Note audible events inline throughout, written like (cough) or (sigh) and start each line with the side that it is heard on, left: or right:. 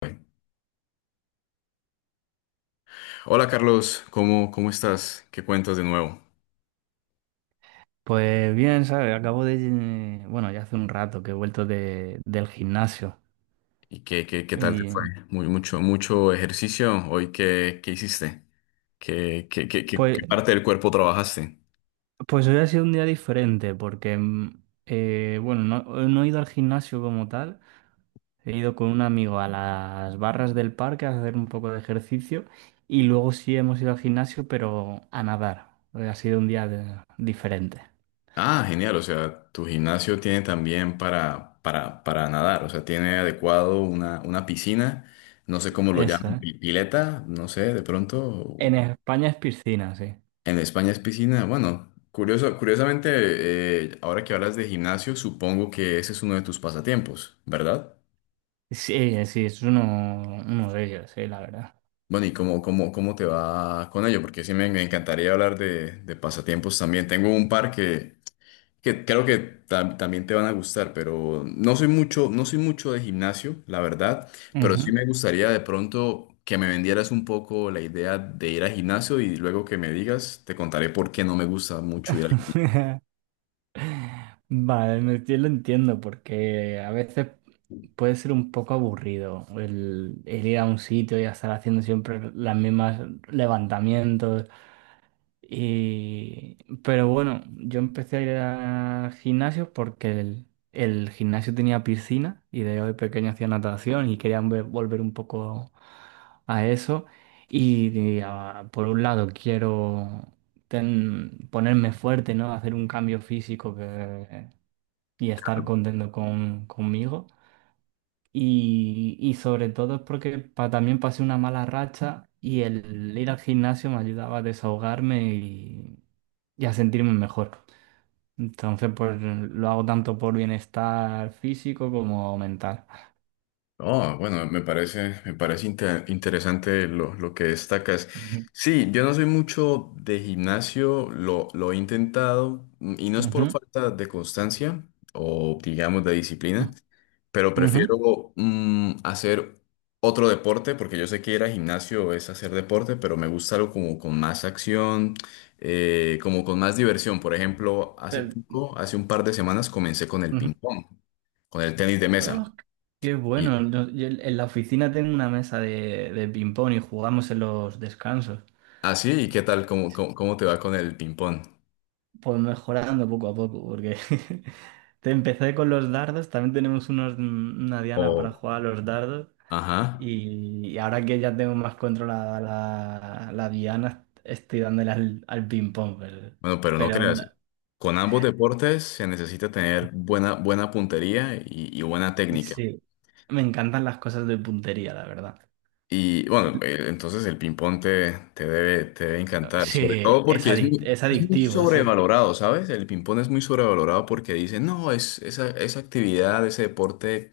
left: Bueno. Hola Carlos, ¿cómo estás? ¿Qué cuentas de nuevo?
right: Pues bien, ¿sabes? Bueno, ya hace un rato que he vuelto del gimnasio.
left: ¿Y qué tal te fue?
right: Y
left: Mucho, mucho ejercicio hoy. ¿Qué hiciste? ¿Qué, qué, qué, qué-
right: pues,
left: qué parte del cuerpo trabajaste?
right: pues hoy ha sido un día diferente porque, bueno, no, no he ido al gimnasio como tal. He ido con un amigo a las barras del parque a hacer un poco de ejercicio y luego sí hemos ido al gimnasio, pero a nadar. Hoy ha sido un día diferente.
left: Ah, genial. O sea, tu gimnasio tiene también para, nadar. O sea, tiene adecuado una piscina. No sé cómo lo
right: Eso,
left: llaman,
right: ¿eh?
left: pileta, no sé, de pronto.
right: En España es piscina, sí.
left: En España es piscina. Bueno, curiosamente, ahora que hablas de gimnasio, supongo que ese es uno de tus pasatiempos, ¿verdad?
right: Sí, sí, es uno, uno de ellos, sí, la verdad.
left: Bueno, ¿y cómo te va con ello? Porque sí me encantaría hablar de pasatiempos también. Tengo un par que creo que también te van a gustar, pero no soy mucho de gimnasio, la verdad, pero sí
right: Ujú.
left: me gustaría de pronto que me vendieras un poco la idea de ir al gimnasio y luego que me digas, te contaré por qué no me gusta mucho ir al.
right: (laughs) Vale, yo lo entiendo porque a veces puede ser un poco aburrido el ir a un sitio y estar haciendo siempre las mismas levantamientos. Y... Pero bueno, yo empecé a ir a gimnasios porque el gimnasio tenía piscina y de pequeño hacía natación y quería volver un poco a eso. Por un lado quiero ponerme fuerte, ¿no? Hacer un cambio físico que y estar contento conmigo. Y sobre todo es porque también pasé una mala racha y el ir al gimnasio me ayudaba a desahogarme y a sentirme mejor. Entonces, pues lo hago tanto por bienestar físico como mental.
left: Oh, bueno, me parece interesante lo que destacas.
right: Ujú.
left: Sí, yo no
right: Y-
left: soy mucho de gimnasio, lo he intentado, y no es por
right: Ujú,
left: falta de constancia o digamos de disciplina, pero
right: ujú.
left: prefiero hacer otro deporte porque yo sé que ir al gimnasio es hacer deporte, pero me gusta algo como con más acción, como con más diversión. Por ejemplo, hace
right: Pero-
left: poco, hace un par de semanas comencé con el
right: Ujú.
left: ping pong, con el tenis de
right: Oh,
left: mesa.
right: qué bueno. No, yo en la oficina tengo una mesa de ping-pong y jugamos en los descansos.
left: Ah, sí, ¿y qué tal? ¿Cómo te va con el ping-pong?
right: Pues mejorando poco a poco, porque (laughs) te empecé con los dardos, también tenemos una diana para
left: O,
right: jugar a los dardos
left: ajá.
right: y ahora que ya tengo más controlada la diana, estoy dándole al ping pong,
left: Bueno, pero no
right: pero aún-
left: creas. Con ambos deportes se necesita tener buena puntería y, buena técnica.
right: sí, me encantan las cosas de puntería, la verdad.
left: Y bueno, entonces el ping-pong te, te debe encantar,
right: Sí,
left: sobre todo
right: es
left: porque
right: es
left: es muy
right: adictivo, sí.
left: sobrevalorado, ¿sabes? El ping-pong es muy sobrevalorado porque dicen, no, es, esa, actividad, ese deporte,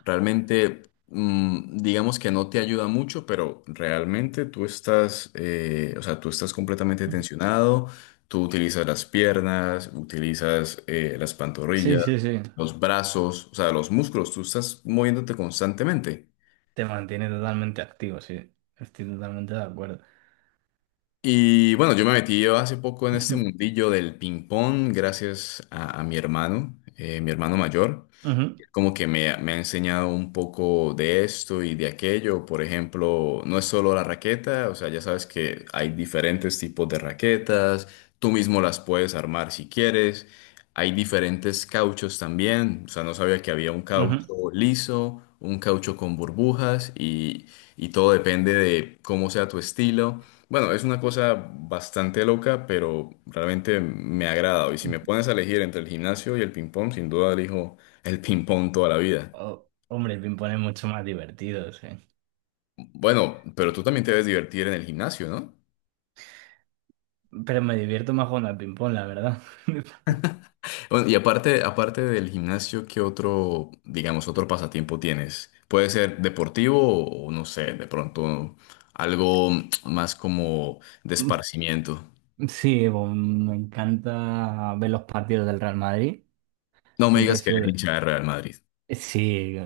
left: realmente, digamos que no te ayuda mucho, pero realmente tú estás, o sea, tú estás completamente tensionado, tú utilizas las piernas, utilizas las
right: Sí,
left: pantorrillas,
right: sí, sí.
left: los brazos, o sea, los músculos, tú estás moviéndote constantemente.
right: Te mantiene totalmente activo, sí. Estoy totalmente de acuerdo.
left: Y bueno, yo me metí hace poco en
right: (laughs)
left: este mundillo del ping pong gracias a, mi hermano mayor
right: Ujú,
left: como que me ha enseñado un poco de esto y de aquello. Por ejemplo, no es solo la raqueta, o sea, ya sabes que hay diferentes tipos de raquetas, tú mismo las puedes armar si quieres. Hay diferentes cauchos también, o sea, no sabía que había un
right: ujú,
left: caucho liso, un caucho con burbujas y todo depende de cómo sea tu estilo. Bueno, es una cosa bastante loca, pero realmente me ha agradado. Y si me
right: ujú.
left: pones a elegir entre el gimnasio y el ping-pong, sin duda elijo el ping-pong toda la vida.
right: Oh, hombre, el ping-pong es mucho más divertido, sí.
left: Bueno, pero tú también te debes divertir en el gimnasio, ¿no?
right: Pero me divierto más jugando al ping-pong, la verdad. (laughs)
left: Bueno, y aparte, aparte del gimnasio, ¿qué otro, digamos, otro pasatiempo tienes? Puede ser deportivo o no sé, de pronto algo más como de esparcimiento.
right: Sí, bueno, me encanta ver los partidos del Real Madrid.
left: No me
right: Siempre he
left: digas que
right: sido...
left: eres
right: de-
left: hincha de Real Madrid.
right: Sí,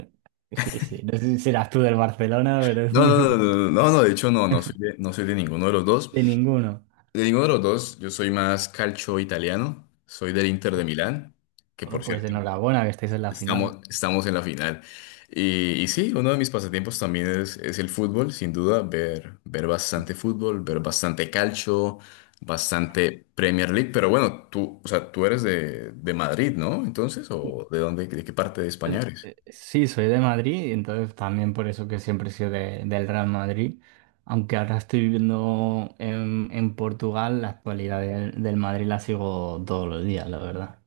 right: sí, sí. No sé si serás tú del Barcelona, pero (laughs)
left: No, no, no, no, no, no, no, de hecho no, no soy de ninguno de los dos.
right: de ninguno.
left: De ninguno de los dos, yo soy más calcio italiano, soy del Inter de Milán, que
right: Oh,
left: por
right: pues
left: cierto.
right: enhorabuena que estáis en la final.
left: Estamos en la final. Y sí, uno de mis pasatiempos también es el fútbol, sin duda, ver bastante fútbol, ver bastante calcio, bastante Premier League. Pero bueno, tú, o sea, tú eres de, Madrid, ¿no? Entonces, ¿o de dónde, de qué parte de España eres?
right: Sí, soy de Madrid, y entonces también por eso que siempre he sido del Real Madrid, aunque ahora estoy viviendo en Portugal, la actualidad del Madrid la sigo todos los días, la verdad.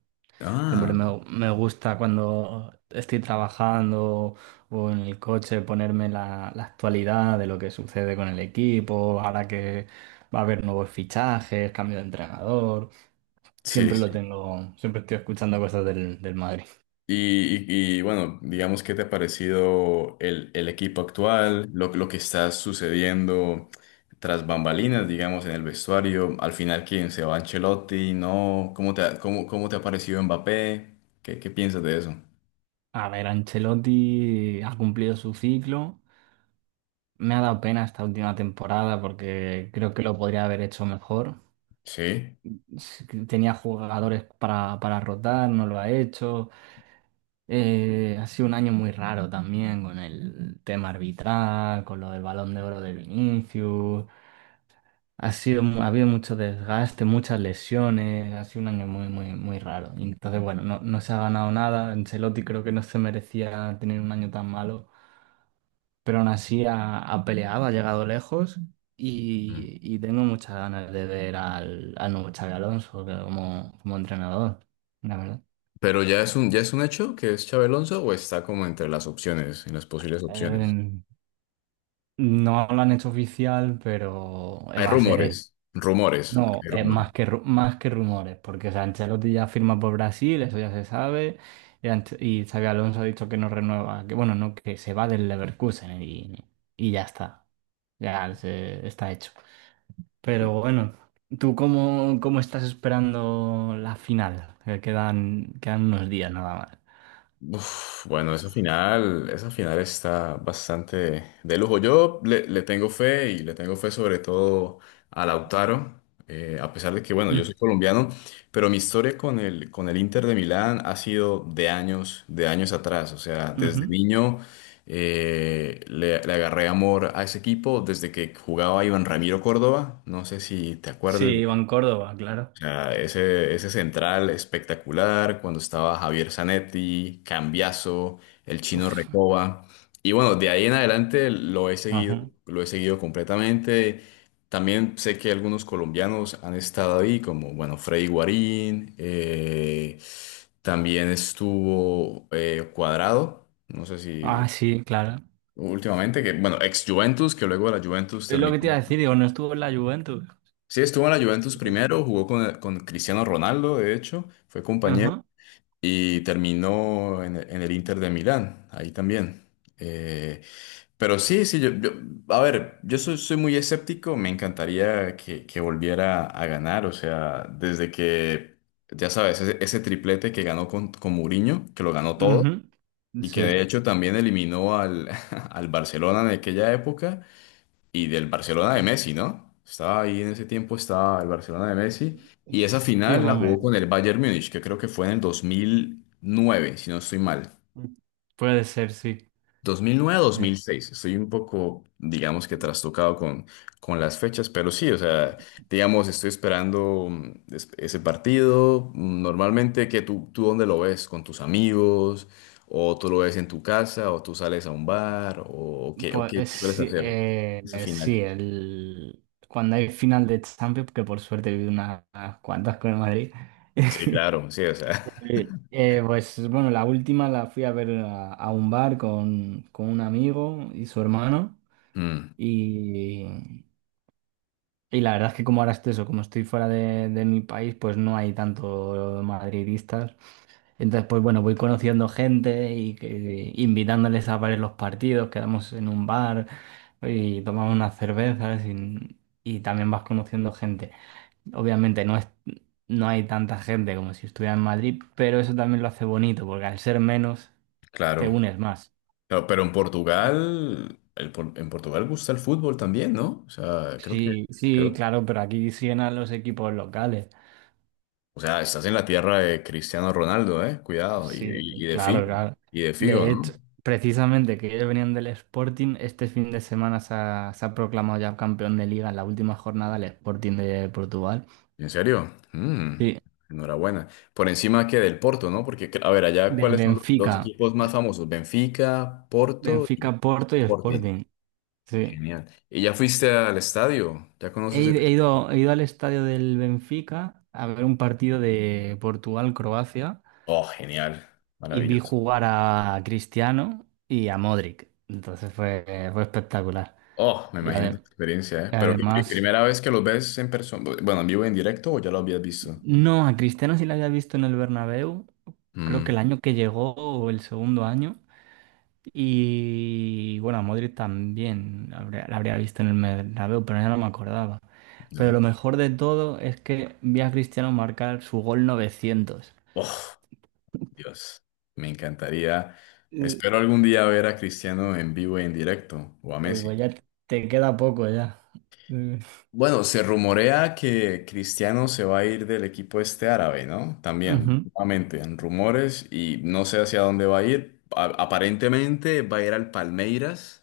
right: Siempre
left: Ah,
right: me gusta cuando estoy trabajando o en el coche ponerme la actualidad de lo que sucede con el equipo, ahora que va a haber nuevos fichajes, cambio de entrenador,
left: sí.
right: siempre lo
left: Sí.
right: tengo, siempre estoy escuchando cosas del Madrid.
left: Y, y, bueno, digamos, ¿qué te ha parecido el equipo actual, lo que está sucediendo tras bambalinas, digamos, en el vestuario? Al final, ¿quién se va? Ancelotti, ¿no? ¿Cómo te ha parecido Mbappé? ¿Qué piensas de eso?
right: A ver, Ancelotti ha cumplido su ciclo. Me ha dado pena esta última temporada porque creo que lo podría haber hecho mejor.
left: Sí.
right: Tenía jugadores para rotar, no lo ha hecho. Ha sido un año muy raro también con el tema arbitral, con lo del Balón de Oro de Vinicius. Ha habido mucho desgaste, muchas lesiones. Ha sido un año muy, muy, muy raro. Y entonces, bueno, no, no se ha ganado nada. Ancelotti creo que no se merecía tener un año tan malo. Pero aún así ha peleado, ha llegado lejos
left: Mm.
right: y tengo muchas ganas de ver al nuevo Xabi Alonso que como entrenador, la verdad.
left: Pero ya es un hecho que es Xabi Alonso o está como entre las opciones, en las posibles opciones.
right: Eh, no lo han hecho oficial, pero
left: Hay
right: va a ser él.
left: rumores, rumores,
right: No,
left: hay
right: es
left: rumores.
right: más que rumores, porque o sea, Ancelotti ya firma por Brasil, eso ya se sabe, y Xabi Alonso ha dicho que no renueva, que bueno, no, que se va del Leverkusen y ya está, está hecho. Pero bueno, ¿tú cómo estás esperando la final? Que quedan unos días nada más.
left: Uf, bueno, esa final está bastante de lujo. Yo le tengo fe y le tengo fe sobre todo a Lautaro, a pesar de que, bueno, yo soy colombiano, pero mi historia con el, Inter de Milán ha sido de años atrás. O sea,
right: Mm, ujú.
left: desde niño le agarré amor a ese equipo desde que jugaba Iván Ramiro Córdoba. No sé si te
right: Sí,
left: acuerdas.
right: Iván Córdoba, claro.
left: Ah, ese, central espectacular, cuando estaba Javier Zanetti, Cambiaso, el chino
right: Uf,
left: Recoba. Y bueno, de ahí en adelante
right: ajá.
left: lo he seguido completamente. También sé que algunos colombianos han estado ahí, como bueno, Freddy Guarín, también estuvo Cuadrado, no sé si
right: Ah, sí, claro.
left: últimamente, que bueno, ex Juventus, que luego de la Juventus
right: Es lo que
left: terminó.
right: te iba a decir, digo, no estuvo en la Juventus.
left: Sí, estuvo en la Juventus
right: Sí.
left: primero, jugó con, Cristiano Ronaldo, de hecho, fue compañero
right: Ajá,
left: y terminó en, el Inter de Milán, ahí también. Eh, pero sí, sí, a ver, yo soy, soy muy escéptico, me encantaría que volviera a ganar, o sea, desde que, ya sabes, ese, triplete que ganó con, Mourinho, que lo ganó todo,
right: ujú.
left: y que de
right: Sí.
left: hecho también eliminó al, (laughs) al Barcelona en aquella época y del Barcelona de Messi, ¿no? Estaba ahí en ese tiempo, estaba el Barcelona de Messi. Y esa
right: Sí,
left: final la
right: hombre.
left: jugó con el Bayern Múnich, que creo que fue en el 2009, si no estoy mal.
right: Puede ser, sí. Eh,
left: 2009-2006. Estoy un poco, digamos que trastocado con, las fechas, pero sí, o sea, digamos, estoy esperando, ese partido. Normalmente, ¿tú dónde lo ves? ¿Con tus amigos? ¿O tú lo ves en tu casa? ¿O tú sales a un bar? ¿O qué, o
right: Pues
left: qué sueles
right: sí,
left: hacer esa final?
right: sí, cuando hay final de Champions, que por suerte he vivido unas cuantas con el Madrid,
left: Sí, claro, sí, o
right: (laughs)
left: sea,
right: pues bueno, la última la fui a ver a un bar con un amigo y su hermano
left: (laughs) mm,
right: y, y la verdad es que como ahora estoy eso, como estoy fuera de mi país, pues no hay tanto madridistas entonces, pues bueno, voy conociendo gente y invitándoles a varios los partidos, quedamos en un bar y tomamos unas cervezas y también vas conociendo gente. Obviamente no hay tanta gente como si estuviera en Madrid, pero eso también lo hace bonito, porque al ser menos te
left: claro.
right: unes más.
left: No, pero en Portugal, en Portugal gusta el fútbol también, ¿no? O sea, creo que,
right: Sí, sí,
left: creo,
right: claro, pero aquí siguen a los equipos locales.
left: o sea, estás en la tierra de Cristiano Ronaldo, ¿eh? Cuidado,
right: Sí, claro, claro.
left: Y de Figo,
right: De hecho,
left: ¿no?
right: precisamente que ellos venían del Sporting, este fin de semana se ha proclamado ya campeón de liga en la última jornada el Sporting de Portugal.
left: ¿En serio? Mm,
right: Sí,
left: enhorabuena. Por encima que del Porto, ¿no? Porque, a ver, allá,
right: del
left: ¿cuáles son los
right: Benfica.
left: equipos más famosos? Benfica, Porto y
right: Benfica, Porto y
left: Sporting.
right: Sporting. Sí.
left: Genial. ¿Y ya fuiste al estadio? ¿Ya
right: He,
left: conoces el
right: ido, he
left: estadio?
right: ido he ido al estadio del Benfica a ver un partido de Portugal-Croacia
left: Oh, genial,
right: y vi
left: maravilloso.
right: jugar a Cristiano y a Modric. Entonces fue espectacular.
left: Oh, me
right: Y
left: imagino esa
right: ade-
left: experiencia, ¿eh?
right: y
left: Pero
right: además...
left: ¿primera vez que los ves en persona, bueno, en vivo, en directo o ya lo habías visto?
right: No, a Cristiano sí la había visto en el Bernabéu, creo que el
left: Mm,
right: año que llegó o el segundo año. Y bueno, a Modric también la habría visto en el Bernabéu, pero ya no me acordaba. Pero lo
left: ¿no?
right: mejor de todo es que vi a Cristiano marcar su gol 900.
left: Oh, Dios, me encantaría.
right: Eh,
left: Espero algún día ver a Cristiano en vivo y en directo o a
right: Uy,
left: Messi.
right: pues ya te queda poco ya. Eh,
left: Bueno, se rumorea que Cristiano se va a ir del equipo este árabe, ¿no? También,
right: Ujú.
left: nuevamente, en rumores y no sé hacia dónde va a ir. Aparentemente va a ir al Palmeiras.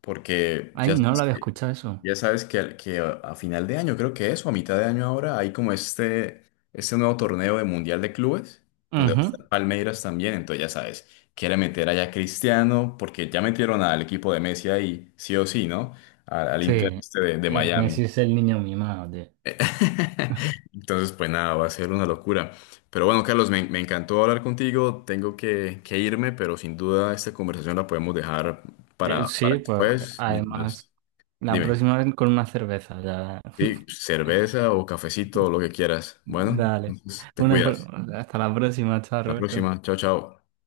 left: Porque
right: Ay,
left: ya
right: no lo
left: sabes
right: había
left: que,
right: escuchado eso.
left: a final de año, creo que es, o a mitad de año ahora, hay como este, nuevo torneo de Mundial de Clubes, donde va a
right: Ujú.
left: estar Palmeiras también, entonces ya sabes, quiere meter allá a Cristiano, porque ya metieron al equipo de Messi ahí, sí o sí, ¿no? Al
right: Sí,
left: Inter este de
right: Messi
left: Miami.
right: es el niño mimado, tío.
left: (laughs) Entonces, pues nada, va a ser una locura. Pero bueno, Carlos, me encantó hablar contigo, tengo que irme, pero sin duda esta conversación la podemos dejar para,
right: Sí, pues
left: después,
right: además.
left: mientras.
right: La
left: Dime,
right: próxima vez con una cerveza, ya.
left: sí,
right: (laughs)
left: cerveza o cafecito, lo que quieras. Bueno,
right: Dale.
left: entonces te
right: Una, pro-
left: cuidas.
right: Hasta la próxima, chao,
left: La próxima,
right: Roberto.
left: chao, chao.